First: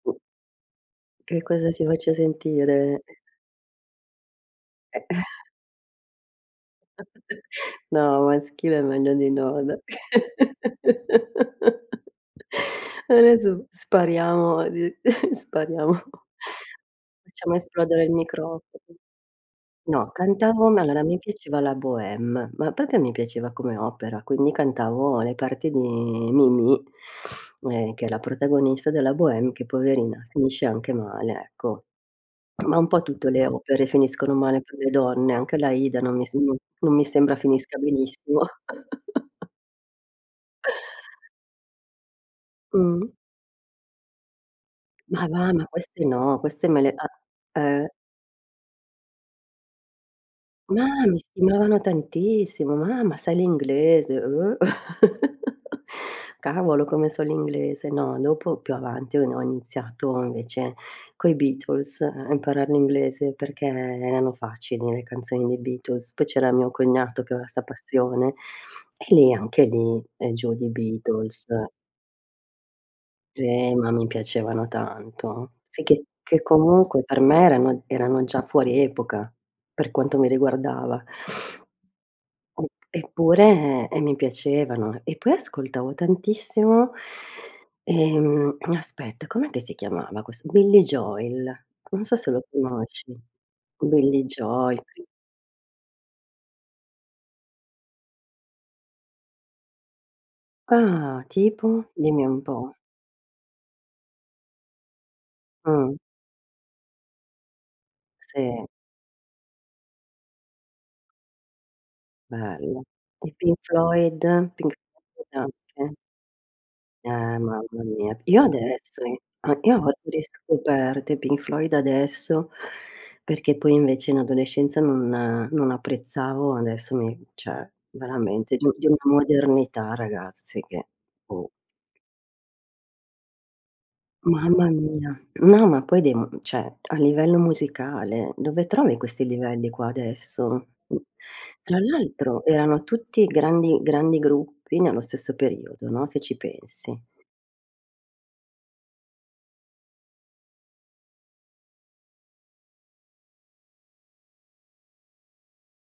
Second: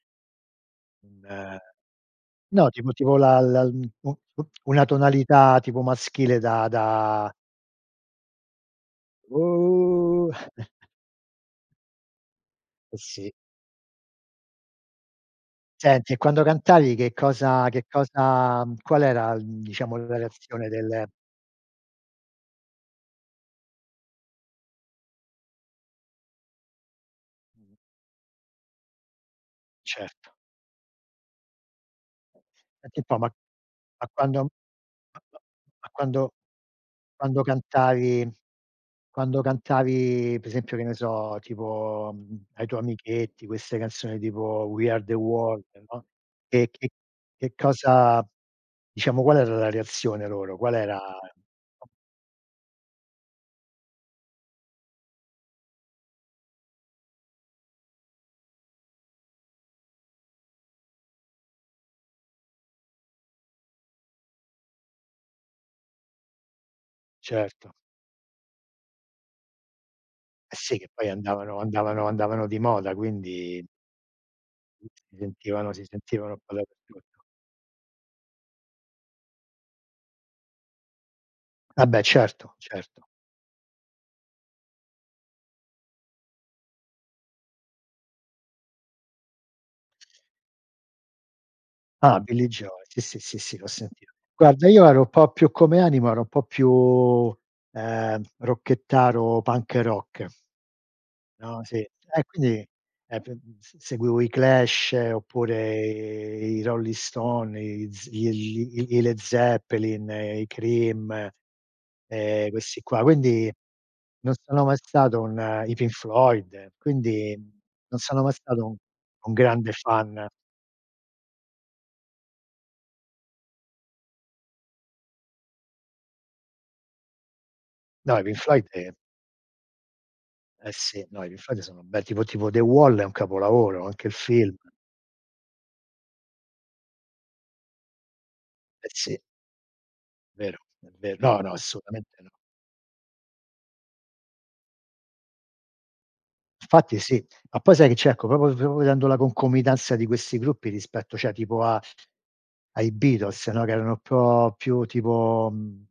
Che Beh. cosa ti faccio No, tip sentire? tipo la la u u una Eh. tonalità tipo maschile da da No, maschile è meglio di no, dai. Oh! Eh sì. Adesso spariamo, d spariamo Senti e quando cantavi che Facciamo cosa che esplodere il microfono. cosa qual era diciamo No, la reazione cantavo, ma allora del mi piaceva la Bohème. Ma proprio mi piaceva come opera, quindi cantavo le parti di Mimì, Mh. ehm, che è la protagonista della Bohème che poverina Certo. finisce anche male, ecco. Ma un Enti po' un po', ma tutte le opere ma finiscono quando male per le donne, anche ma l'Aida non mi quando sem non mi sembra quando finisca cantavi benissimo. quando cantavi per esempio, che ne so, tipo ai tuoi Mh-mh. amichetti queste canzoni tipo We are the Ma va, world, ma no, queste no, queste che me che le ah, che eh. cosa diciamo, qual era la reazione loro? Qual Ma era mi stimavano tantissimo. "Ma ma sai l'inglese?" Oh! Cavolo come so l'inglese. No, dopo più avanti ho no ho iniziato invece coi Beatles a imparar l'inglese perché erano facili le canzoni dei Beatles. Poi c'era mio cognato che aveva 'sta Certo. passione e lì anche lì, giù Eh di sì che poi Beatles. andavano andavano andavano di moda quindi Eh, ma mi piacevano [unintelligible] di tanto. sentivano Sì si che sentivano che comunque per [unintelligible] me erano erano già fuori epoca per quanto mi riguardava. Vabbè certo, Mh, certo. eppure e mi piacevano. E poi ascoltavo tantissimo, ehm aspetta, com'è che si chiamava questo? Billie Joel. Non so Ah, se lo Billy Joel, sì, conosci. sì, sì, sì, l'ho sentito. Billie Guarda Joel io ero [unintelligible] un po' più come anima, ero un po' più, ehm, rockettaro, punk-rock. Ah, No, sì. tipo? Dimmi E un quindi, po'. ehm, s s seguivo i Clash oppure Mh-mh. i Rolling Stones, i z Sì. i i i Led Zeppelin, i Cream, ehm questi Bello. qua. I Quindi Pink Floyd, non sono Pink mai stato Floyd un i Pink anche. Floyd, Eh, quindi mamma non mia. sono mai Io stato un adesso i un grande io ho fan. riscoperto i Pink Floyd adesso perché poi invece in adolescenza non non apprezzavo. Adesso mi cioè No, Pink veramente Floyd di di ehm una modernità ragazzi Eh che sì. No, i Pink boh. Floyd sono un bel tipo tipo "The Wall", è un capolavoro, anche il film. Mamma mia, no ma poi dei cioè, a livello musicale dove Eh trovi sì. questi livelli qua Vero, adesso? è ver no, no, Tra assolutamente no. l'altro erano tutti grandi grandi gruppi nello stesso periodo, no, se ci Infatti pensi. sì. Ma poi sai che c'è? Ecco, proprio, proprio vedendo la concomitanza di questi gruppi rispetto, cioè tipo a ai Beatles, no, che erano un po' più tipo mhmm